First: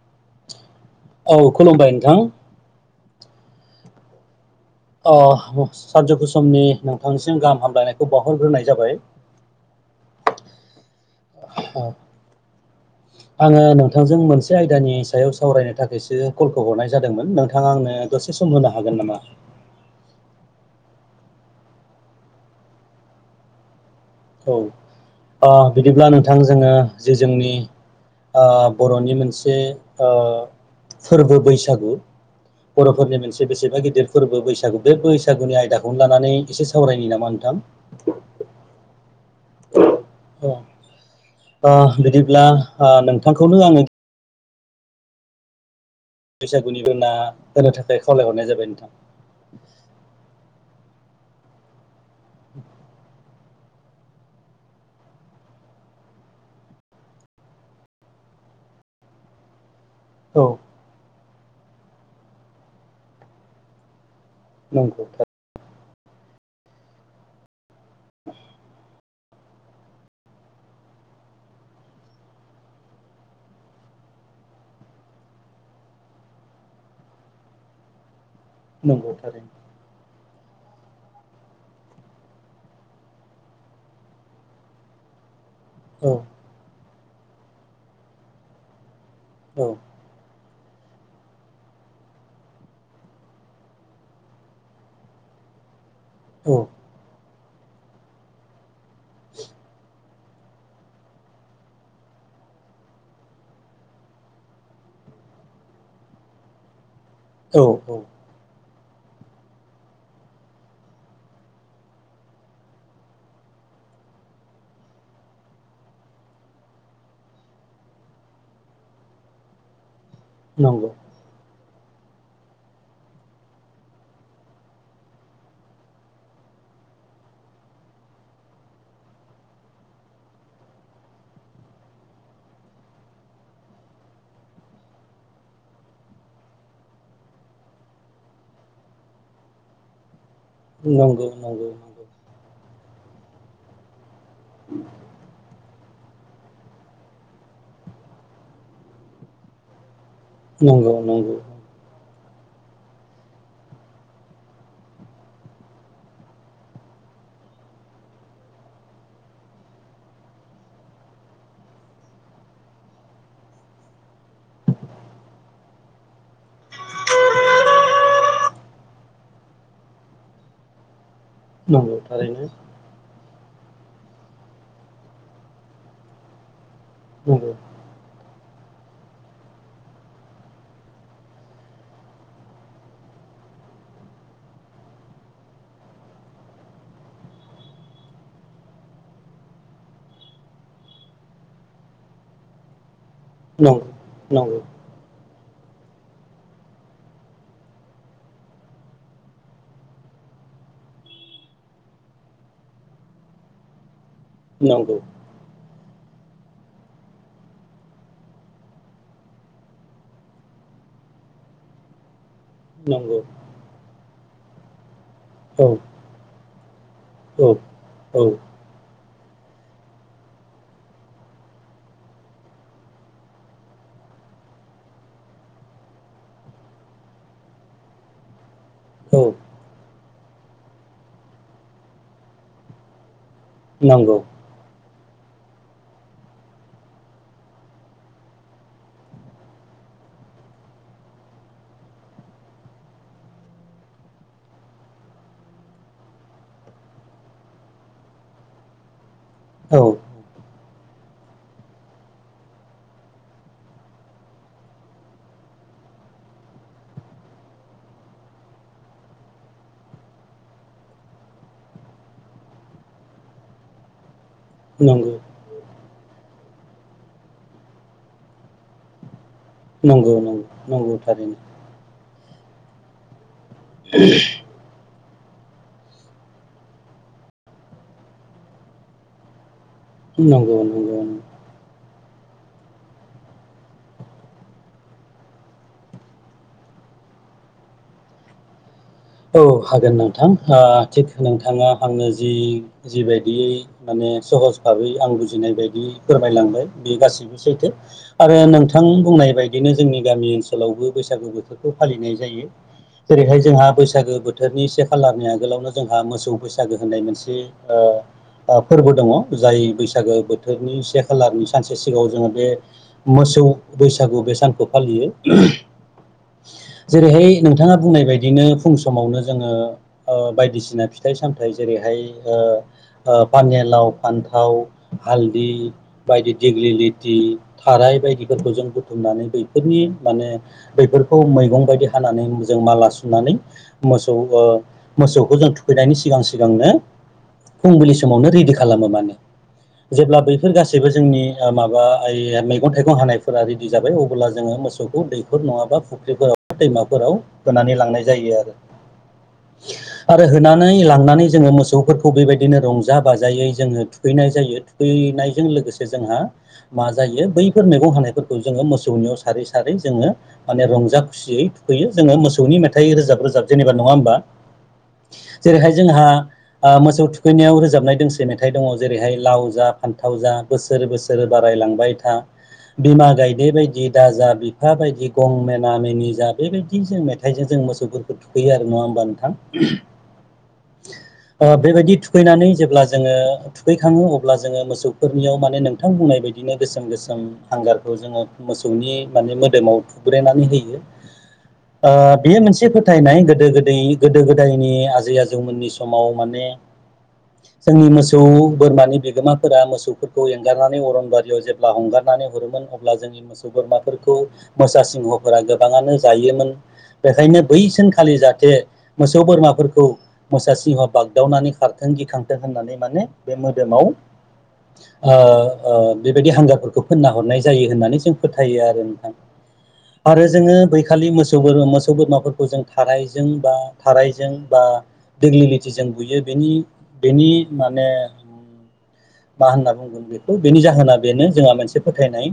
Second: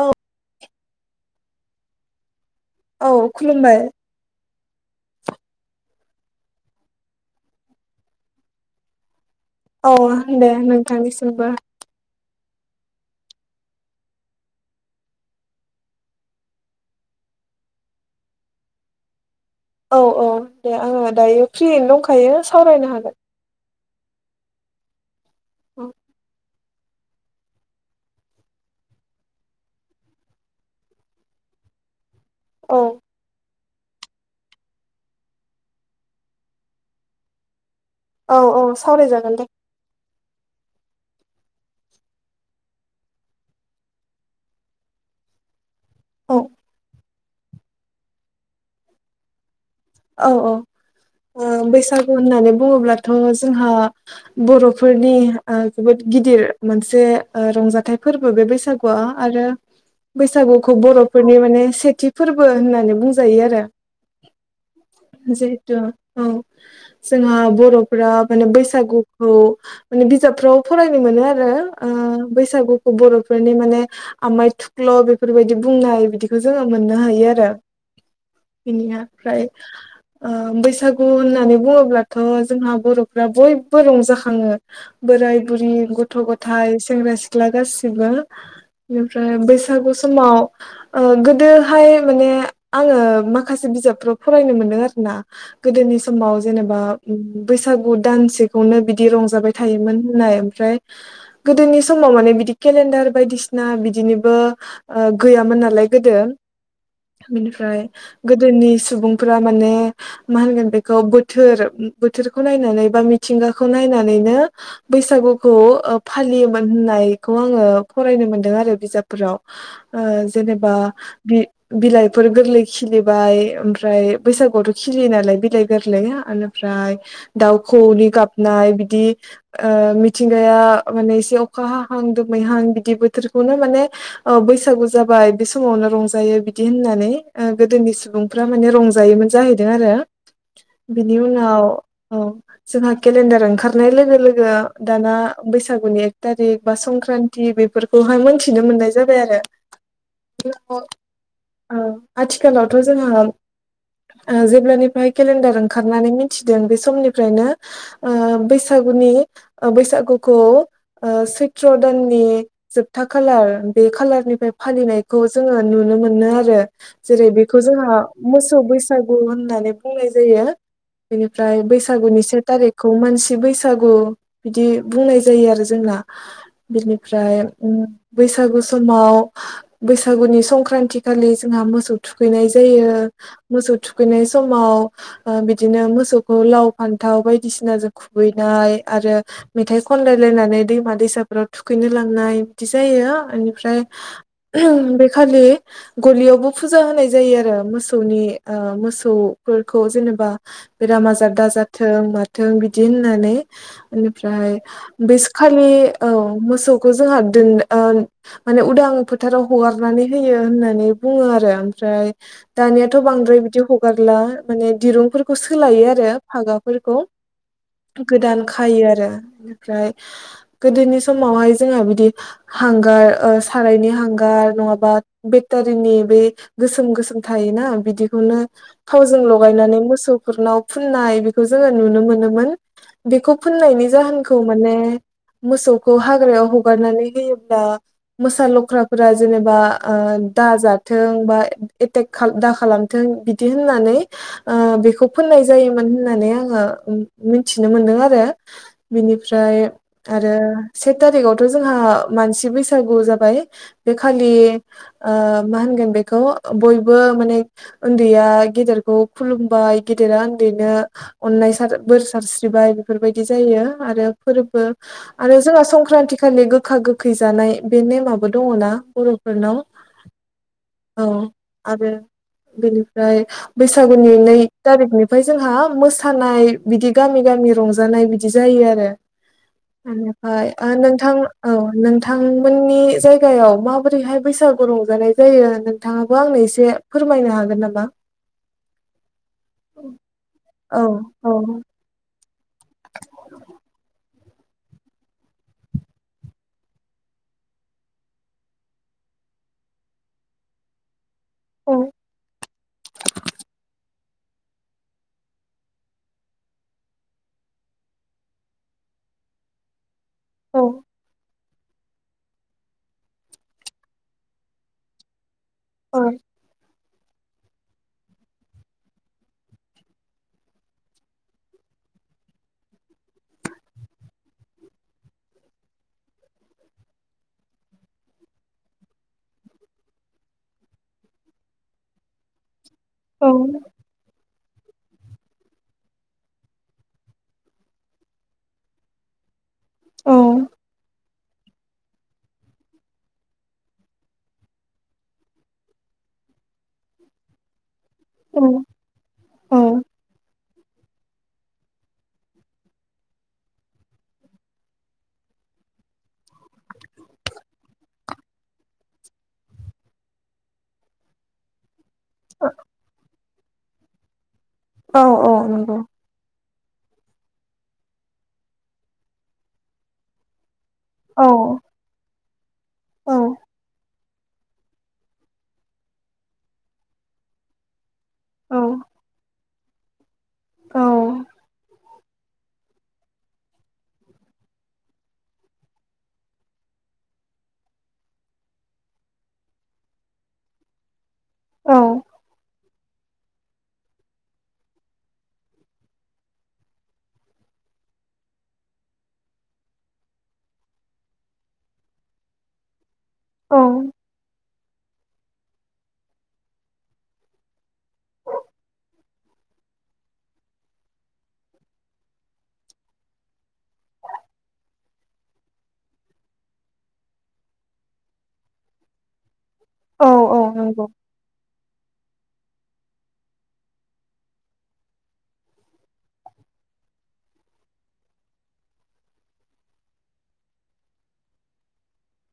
औ औ खुलुमबाय नोंथां। औ खुलुमबाय। अ सानजौफु समनि नोंथांसिम गाहाम हामलायनायखौ बावहरग्रोनाय जाबाय। औ दे नोंथांनिसिमबो। अ, [inaudible] आङो नोंथांजों मोनसे आयदानि सायाव सावरायनो थाखायसो कलखौ हरनाय जादोंमोन नोंथाङा आंनो द'से सम होनो हागोन नामा? औ औ दे आङो दायो फ्रियैनो दंखायो सावरायनो हागोन। औ ओ बिदिब्ला नोंथां जोङो जे जोंनि ओ बर'नि मोनसे ओ फोरबो बैसागु औ बर'फोरनि मोनसे बेसेन फ्राय गिदिर फोरबो बैसागु बे बैसागुनि आयदाखौनो लानानै एसे सावरायनि नामा नोंथां? औ औ सावरायजागोन दे। ओ बिदिब्ला ओ नोंथांखौनो आङो औ बैसागुनिबो ना [unintelligible] होनो थाखाय खावलायहरनाय जाबाय नोंथां। औ औ ओ बैसागु होननानै बुङोब्लाथ' जोंहा बर'फोरनि ओ जोबोद गिदिर मोनसे रंजाथाइ ओ फोरबो बैसागुआ आरो औ बैसागुखौ बर'फोरनि माने सेथि फोरबो होननानै बुंजायो आरो नंगौ थार जिहेतु औ जोंहा बर'फोरा माने बैसागुखौ माने बिजाबफ्राव फरायनो मोनो आरो ओ बैसागुखौ बर'फोरनि माने आमाइ थुख्ल' बेफोरबायदि बुंनाय बिदिखौ जोङो मोननो हायो आरो बिनिया नंगौ फ्राय थारैनो ओ बैसागु होननानै बुङोब्लाथ' जोंहा बर'फ्रा बयबो रंजाखाङो बोराय बुरि औ गथ' गथाइ सेंग्रा सिख्ला गासिबो बेनिफ्राय औ बैसागु समाव ओ गोदोहाय माने आङो माखासे बिजाबफ्राव फरायनो मोनदों आरो ना गोदोनि समाव औ जेनेबा उम बैसागु दानसेखौनो बि- बदि रंजाबाय थायोमोन। होननाय ओमफ्राय गोदोनि समाव माने बिदि केलेणडार बायदिसिना बिदिनिबो ओ गैयामोन नालाय गोदो औ बिनिफ्राय औ गोदोनि सुबुं फोरा माने मा होनगोन बेखौ बोथोर बोथोरखौ नायनानै बा मिथिंगाखौ नायनानै नो बैसागुखौ ओ फालियोमोन होननायखौ आङो फरायनो मोनदों आरो बिजाबफोर- राव ओ जेनेबा नंगौ बि बिइफोर गोरलै खिलिबाय ओमफ्रा- फ्राय बैसागुआवथ' खिलियो नालाय बिलाइ गोरलै एनिफ्राय दाउ खौऔनि गाबनाय बिदि ओ मिथिंगाया माने इसे अखा हाहां दोमैहां बिदि बोथोरखौनो माने अ बैसागु जाबाय बे समावनो रंजायो बिदि होननानै ओ गोदोनि सुबुं- फोरा माने रंजायोमोन जाहैदों आरो बिनि नंगौ उनाव नंगौ औ जोंहा केलेन्डार ओंखारनाय लोगो लोगो दाना बैसागु बैसागुनि एकथारिक बा संक्रान्ति बेफोरखौहाय मोनथिनो मोननाय जाबाय आरो औ नंगौ नंगौ आथिखालावथ' जोंहा ओ जेब्लानिफ्राय केलेन्डार ओंखारनानै मिथिदों बे समनिफ्रायनो ओ बैसागुनि ओ बैसागुखौ ओ सैत्र' दाननि जोबथा खालार बे खालार खालारनिफ्राय फालिनायखौ जोङो नुनो मोनो आरो जेरै बेखौ जोंहा मोसौ बैसागु होननानै बुंनाय जायो। बेनिफ्राय नंगौ बैसागुनि से थारैनो थारिखखौ मानसि बैसागु बिदि बुंनाय जायो आरो जोंना बिनिफ्राय नंगौ उम बैसागु समाव बैसागुनि संक्रान्ति खालि जोंहा मोसौ थुखैनाय जायो मोसौ थुखैनाय समाव ओ बिदिनो मोसौखौ लाव फान्थाव बायदिसिनाजों खु खुबैनाय आरो मेथाइ खनलायलायनानै दैमा दैसाफोराव थुखैनो लांनाय बिदि जायो। नंगौ एनिफ्राय बे खालि गलियावबो फुजा होनाय जायो आरो मोसौ- मोसौनि ओ मोसौफोरखौ जेनेबा बेराम आजार दाजाथों माथों बिदि होननानै बेनिफ्राय नंगौ बेस खालि औ मोसौखौ जोंहा दोन ओ माने उदां फोथाराव हगारनानै होयो होननानै बुङो आरो ओमफ्राय नंगौ दानियाथ' बांद्राय बिदि हगारला माने दिरुंफोर- खौ औ सोलायो आरो फागाफोरखौ औ औ गोदान खायो आरो बेनिफ्राय गोदोनि समावहाय जोंहा बिदि हांगार ओ सारायनि हांगार हांगार नङाबा बेटरिनि बे गोसोम गोसोम थायोना बिदिखौनो औ थावजों लगायनानै मोसौ फोरनाव फुननाय बेखौ जोङो नुनो मोनोमोन बेखौ फुननायनि नंगौ जाहोनखौ माने मोसौखौ हाग्रायाव हगारनानै होयोब्ला मोसा लख्राफोरा जेनेबा ओ दाजाथों बा ए- तेक खा दा खालामथों बिदि होननानै ओ बेखौ फोननाय जायोमोन होननानै आङो मिनथिनो मोनदों आरो बिनिफ्राय औ आरो से थारिखआवथ' जोंहा मानसि बैसागु जाबाय बे खालि ओ मा होन गोन बेखौ बयबो माने ओन्दैया गेदेरखौ खुलुमबाय गेदेरा ओन्दैनो अननाय बोर सारस्रिबाय बेफोरबादि जायो आरो फोरबो नंगौ आरो जोंहा संख्रा संख्रान्थि खालि गोखा गोखै जानाय बे नेमाबो दङना बर'- फोरनाव नंगौ नंगौ नंगौ औ। थारैनो आरो बेनिफ्राय बैसागुनि नै तारिखनि। ओमफाय जोंहा मोसानाय बिदि गामि गामि रंजानाय बिदि जायो आरो। बेनिफ्राय नंगौ नंगौ नोंथां औ नोंथांमोननि जायगायाव माबोरैहाय बैसागु रंजानाय जायो नोंथाङा? आंनो एसे फोरमायनो हागोन नामा। औ हागोन नोंथां औ थिग औ नोंथाङा आंनो। जि जिबायदियै माने सहज भाबै आं बुजिनाय बायदि फोरमायलांबाय बे गासैबो। सैथो आरो नोंथां बुंनाय बायदिनो जोंनि गामि ओनसोलावबो बसागु बोथोरखौ औ फालिनाय जायो जेरैहाय जोंहा बैसाग बैसागो बोथोरनि से खालारनि आगोलावनो जोंहा मोसौ बैसागो होननाय मोनसे। फोरबो दङ जाय बैसागो औ बोथोरनि से खालारनि सानसे सिगाङाव जोङो बे मोसौ बैसागु बे सानखौ फालियो। औ। जेरैहाय नोंथाङा बुंनाय बायदिनो फुं समावनो जोङो बायदिसिना फिथाइ सामथाइ जेरैहाय पानिलाव फान्थाव हालदि बायदि दिग्लिलिथि थाराय बायदिफोरखौ बुथुमनानै बैफोरनि माने बैफोरखौ मैगंबादि‌ हानानै। जों माला औ सुनानै मोसौ ओ मोसखौ जों थुखैनायनि सिगां सिगांनो। फुंबिलि समावनो रेडि खालामहोलाङो जेब्ला औ बैफोर गासैबो जोंनि माबा मैगं थाइगं हानायफोरा रेडि जाबाय अब्ला जोङो मोसौखौ दैफोर नङाबा फुख्रिफोराव दैमाफोराव होनानै लांनाय जायो। आरो होनानै लांनानै जोङो। मोसौफोरखौ बेबायदिनो रंजा बाजायै जोङो थुखैनाय जायो थुखैनायजों लोगोसे जोंहा। मा जायो बैफोर मैगं हानायफोरखौ जोङो मोसौनियाव सारै सारै जोङो माने रंजा खुसियै। थुखैयो जोङो मोसौनि मेथाइ रोजाब रोजाब जेनेबा नङा होमबा औ औ जेरैहाय नंगौ जोंहा। मोसौ थुखैनायाव रोजाबनाय दोंसे मेथाइ दङ जेरैहाय लाव जा फान्थाव जा। बोसोर औ बोसोरै बारायलांबाय था। औ बिमा गायदे बायदि दाजा बिफा बायदि गं मेना मेनि जा बेबायदि जों मेथाइजों जों मोसौफोरखौ थुखैयो औ आरो नङा होमबा नोंथां बेबायदि। थुखैनानै जेब्ला जोङो थुखैखाङो अब्ला जोङो मोसौफोरनियाव माने नोंथां बुंनाय बायदिनो गोसोम गोसोम। हांगारखौ जोङो मोसौनि माने मोदोमाव थुुब्रेनानै होयो। औ आ मोनसे फोथायनाय गोदो गोदै गोदो गोदायनि आजै आजौमोननि समाव माने जोंनि मोसौ बोरमानि बिगोमाफोरा मोसौफोरखौ एंगारनानै अरनबारियाव जेब्ला हंगारनानै। नानै हरोमोन अब्ला जोंनि मोसौ बोरमाफोरखौ मोसा सिंहफोरा गोबाङानो जायोमोन। बेखायनो बैसानखालि जाहाथे मोसौ बोरमाफोरखौ मोसा सिंहाव बाग्दावनानै खारखों। गिखांथो होननानै माने बे मोदोमाव बेबायदि हांग्राफोरखौ फोनना हरनाय जायो होननानै जों फोथायो आरो नोंथां। औ आरो औ जोङो नंगौ बैखालि मोसौ बोरो मोसौ। बोरमाफोरखौ जों थाराइजों बा थाराइजों बा। दिग्लिलिथिजों बुयो बेनि बेनि माने। मा होनना बुंगोन बेखौ बेनि जाहोना बेनो जोंहा मोनसे फोथायनाय।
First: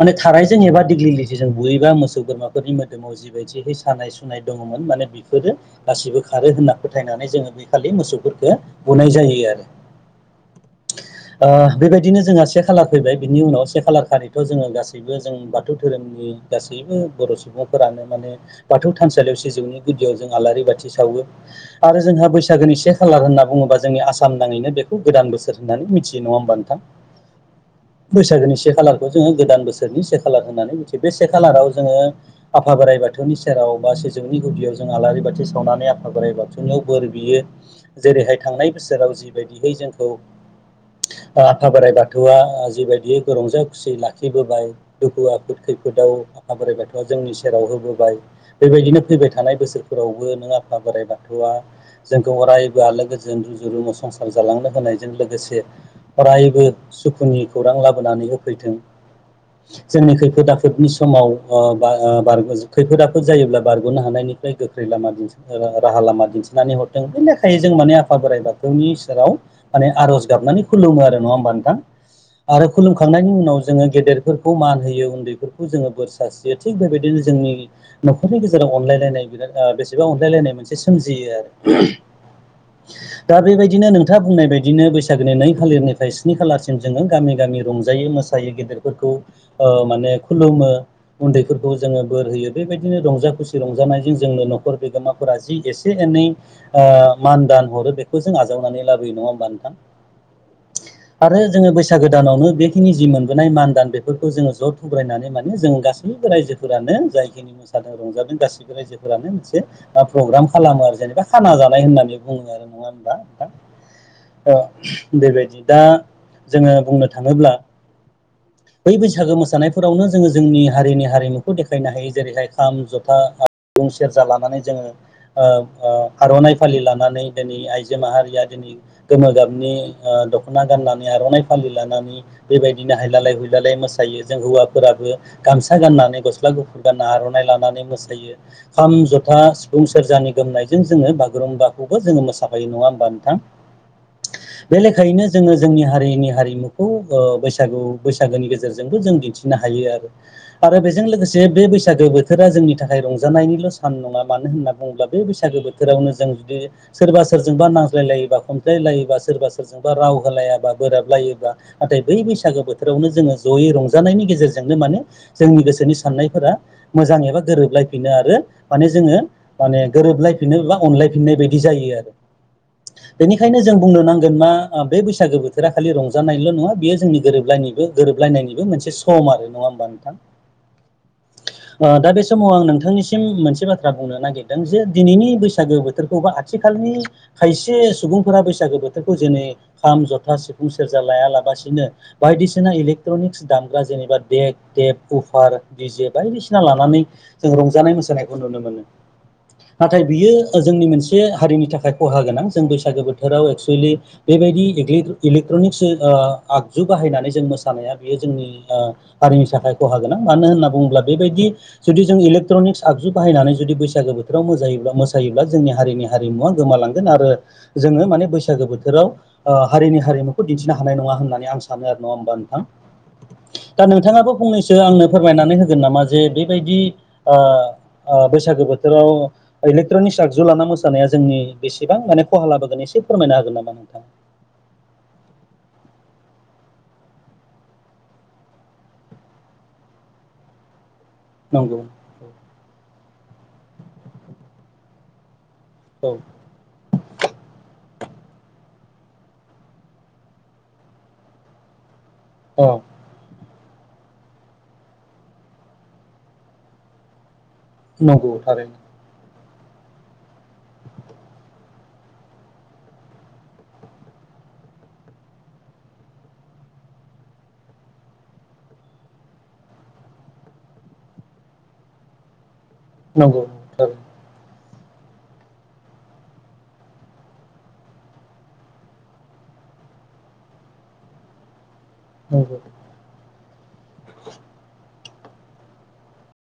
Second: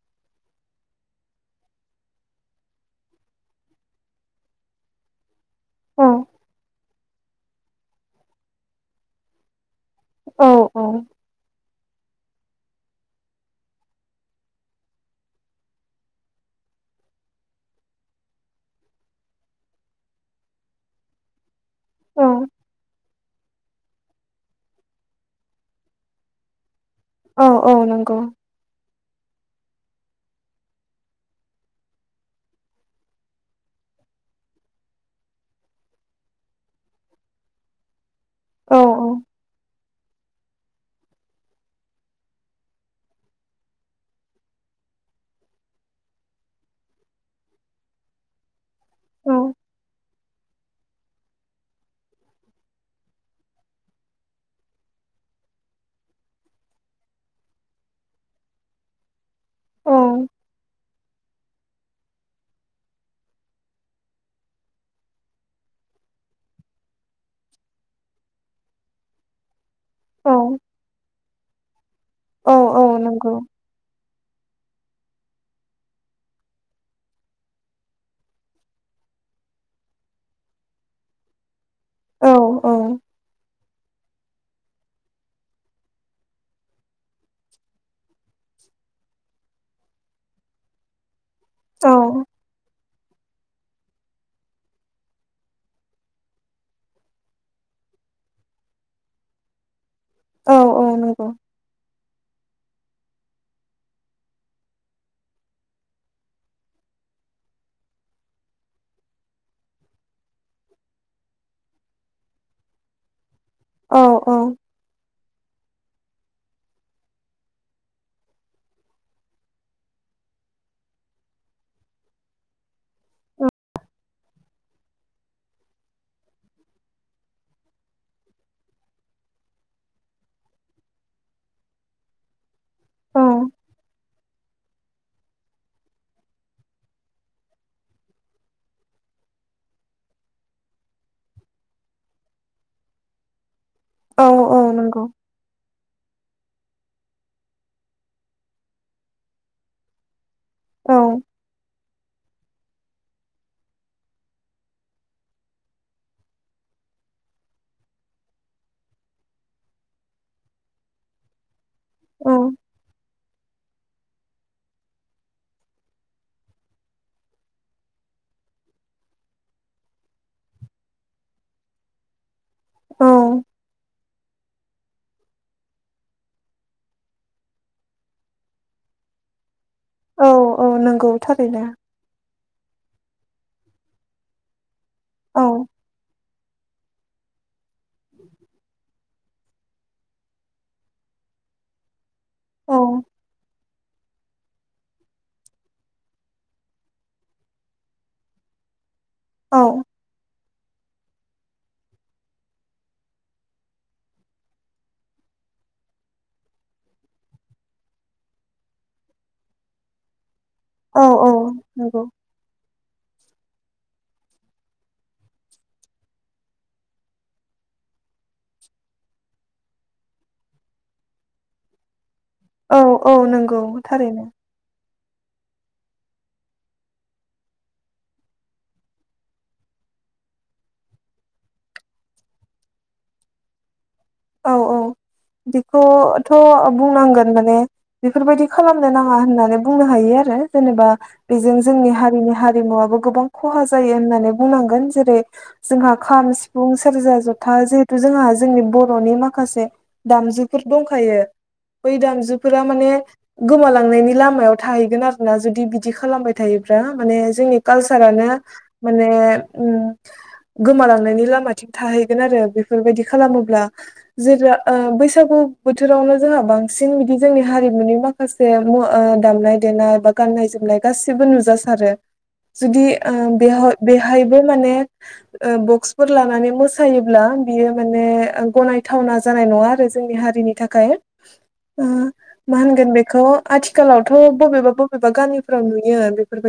माने थानायारजों एबा दिग्लिलिथिजों बुयोबा मोसौ बोरमाफोरनि मोदोमाव जि। बायदि सानाय सुनाय दङमोन माने बेफोरो औ गासिबो खारो होनना फोथायनानै जोङो बे खालि मोसौफोरफोरखौ गुनाय जायो आरो [inaudible] आ बेबायदिनो जोंहा से खालार फैबाय बिनि उनाव से खालार खालिथ जोङो गासैबो जों बाथौ धोरोमनि गासै बयबो बर' सुबुंफोरानो माने बाथौ थानसालियाव सिजौनि गुदियाव जों आलारि बाथि सावो आरो जोंहा बैसागोनि से खालार होनना बुङोबा जोंनि आस साम नाङैनो बेखौ गोदान बोसोर होननानै मिथियो नङा होमबा नोंथां औ औ नंगौ खौ जोङो गोदान बोसोरनि से खालार होननानै मिथियो बे से खालाराव जोङो आ फा बोराइ बाथौनि सेराव बा सिजौनि गुदियाव जों आलारि बाथि सावनानै आफा बोराइ बाथौनियाव बोर बियो जेरैहाय औ थांनाय बोसोराव जिबायदिहै जोंखौ [inaudible] ओ आफा बोराइ बाथौआ जिबायदियै रंजा खुसि लाखिबोबाय दुखु आफोद खैफोदाव खौ आफा बोराइ बाथौआ जोंनि सेराव होबोबाय बेबायदिनो औ फैबाय थानाय बोसोरफोरावबो नों आ फा बोराइ बाथौआ जोंखौ अरायबो आलो गोजोन रुजु रुमु संसार जालांनो होनायजों लोगोसे अरायबो सुखुनि खौरां लाबोनानै होफैथों जोंनि खैफोद आफोदनि समाव ओ बा ओ बारबोज खैफोद आफोद जायोब्ला बारग'नो हानायनिफ्राय गोख्रै लामा दिन्थि ओ राहा लामा दिन्थिनानै हरथों नाखाय जों माने आफा बोराइ बाथौनि सेराव माने आर'ज गाबनानै खुलुमो आरो नङा होमबा नोंथां औ आरो औ औ खुलुमखांनायनि नंगौ उनाव जोङो गेदेर फोरखौ मान होयो उन्दैफोरखौ जोङो बोर सारस्रियो थिग बेबाय दिनो जोंनि न'खरनि गेजेराव अनलायलायनाय बिराद ओ बेसेबा अनलायलायनाय मोनसे सोमजियो आरो औ दा बेबायदिनो नों थाङा बुंनाय बायदिनो बैसागोनि नै खालिरनिफ्राय स्नि खालारसिम जोङो गामि गामि रंजायो मोसायो गेदेरफोरखौ खौ ओ माने खुलुमो उन्दैफोरखौ जोङो बोर होयो बेबाय दिनो रंजा खुसि रंजानायजों जोंनो न'खर बिगोमाफोरा जि एसे एनै ओ मान दान हर हरो बेखौ जों आजावनानै लाबोयो नङा होमबा नोंथां औ नंगौ आरो जोङो बैसागो दानावनो बे खिनि जि मोनबोनाय मान दान बेफोरखौ जोङो ज' थुब्रायनानै माने जों गासैबो रायजो फोरानो जायखिनि मोसादों रंजादों गासिबो रायजोफोरानो मोनसे प्रग्राम खालामो आरो जेनबा खाना जानाय होननानै बुङो आरो नङा होनबा नोंथां औ औ ओ बेबायदि दा जोङो बुंनो थाङोब्ला बै बैसागो मोसानायफोरावनो जोङो जोंनि हारिनि हारिमु खौ देखायनो हायो जेरैहाय खाम जथा बुं सेरजा लानानै जोङो ओ ओ आर'नाइ फालि लानानै दिनै आइजो माहारिया दिनै नि गोमो गाबनि ओ दख'ना गाननानै आर'नाइ फालि लानानै बेबायदिनो औ हायलालाय हुयला लाय मोसायो जों हौवाफोराबो गामसा गाननानै गस स्ला गुफुर गानना आर'नाइ लानानै मोसायो खाम जथा सिफुं सेरजानि गोमनायजों जोङो बागुरुम रूमबाखौबो जोङो मोसाफायो नङा होमबा नोंथां औ औ बे नंगौ लेखायैनो जोङो जोंनि हारिनि हारिमु खौ ओ बैसागु बैसागोनि गेजेरजोंबो जों दिन्थिनो हायो आरो आरो औ बेजों लोगोसे बे बैसागो बोथोरा जोंनि थाखाय रंजानायनिल' सान नङा मानो होनना बुङोब्ला बे बैसागो बोथोरावनो जों बि सोरबा सोरजोंबा नांज्लायलायोबा खमज्लाय लायोबा सोरबा सोरजोंबा राव होलायाबा बोराबलायोबा नाथाय बै औ बैसागो बोथोरावनो जोङो ज'यै रंजानायनि गेजेरजोंनो मानोे जोंनि गोसोनि साननायफोरा मोजां एबा गोरोबलायफिनो आरो माने जोङो माने गोरोबलायफिनो बा अनलाय लायफिननाय बायदि जायो आरो औ बेनिखायनो जों बुंनो नांगोन मा आ आ बे बैसागो बोथोरा खालि रंजानायल' नङा बेयो जोंनि गोरोबलायनिबो गोरोबलायनायनिबो मोनसे सम आरो नङा बा नोंथां औ औ नंगौ थारैनो दा बे समाव आं नोंथांनिसिम मोनसे बाथ्रा बुंनो नागिरदों जे दिनैनि औ बैसागो बोथोरखौ बा थिखालनि खायसे सुबुंफोरा बैसागो बोथोर खौ जेनै खाम जथा सिफुं सेरजा लायालाबासिनो बायदिसिना औ इलेक्ट्रनिक्स दामग्रा जेनेबा डेक टेप उफार दिजे बायदिसिना लानानै जों रंजानाय मोसानायखौ नुनो मोनो औ नाथाय बियो जोंनि मोनसे हारिनि थाखाय खहा गोनां जों बैसागो बोथोराव एक्सुेलि बेबायदि [unintelligible] [unintelligible] आगजु बाहायनानै जों मोसानाया बेयो जोंनि ओ हारिनि थाखाय खहा गोनां मानो होनना बुङोब्ला औ औ बेबायदि जु नंगौ जों इलेट्रनि आगजु बाहायनानै जुदि बैसागो बोथोराव मोजायोब्ला मोसायोब्ला जोंनि हारिनि हारिमुवा गोमालांगोन आरो जोङो माने बैसाग गो बोथोराव हारिनि हारिमुखौ दिन्थिनो हानाय नङा होननानै आं सानो आरो नङा होमबा नोंथां औ औ नंगौ दा थारैनो नोंथाङाबो फंनैसो आंनो फोरमायनानै होगोन नामा जे बेबायदि आ आ बैसागो बोथोराव इलेक्ट्रनिक आगजु लाना मोसानाया जोंनि बेसेबां माने खहा लाबोगोननि से फोरमायनो होन नामा नोंथा औ औ बेखौथ' बुंनांगोन माने बेफोरबायदि खालामनो नाङा होननानै बुंनो हायो जेनेबा बेजों नंगौ जोंनि हारिनि हारिमुवाबो गोबां खहा जायो होननानै बुंनांगोन जेरै जोंहा औ खाम सिफुं सेरजा जथा जिहेथु जोंहा जोंनि ब र'नि माखासे दामजुफोर दंखायो बै दामजुफोरा औ माने गोमालांनायनि लामायाव थाहैगोन आरो ना जुदि बिदि खालामबाय थायोब्ला माने जोंनि कालसारानो नंगौ थारैनो माने उम गोमालांनायनि लामाथिं थाहैगोन आरो बेफोरबायदि खालामोब्ला जे रा ओ बैसागु बोथोरावनो जोंहा बांसिन बिदि जोंनि हारिमुनि माखासे मु ओ दामनाय देनाय बा गाननाय जोमनाय गासिबो नुजासारो जुदि ओ नंगौ बेहा थारैनो बेहायबो माने ओ बक्सफोर लानानै मोसायोब्ला बियो माने ओ गनायथावना जानाय नङा आरो जोंनि हारिनि थाखाय ओ नंगौ मा होनगोन बेखौ आथिखालावथ' बबेबा बबेबा गामिफोराव नुयो बेफोरबायदि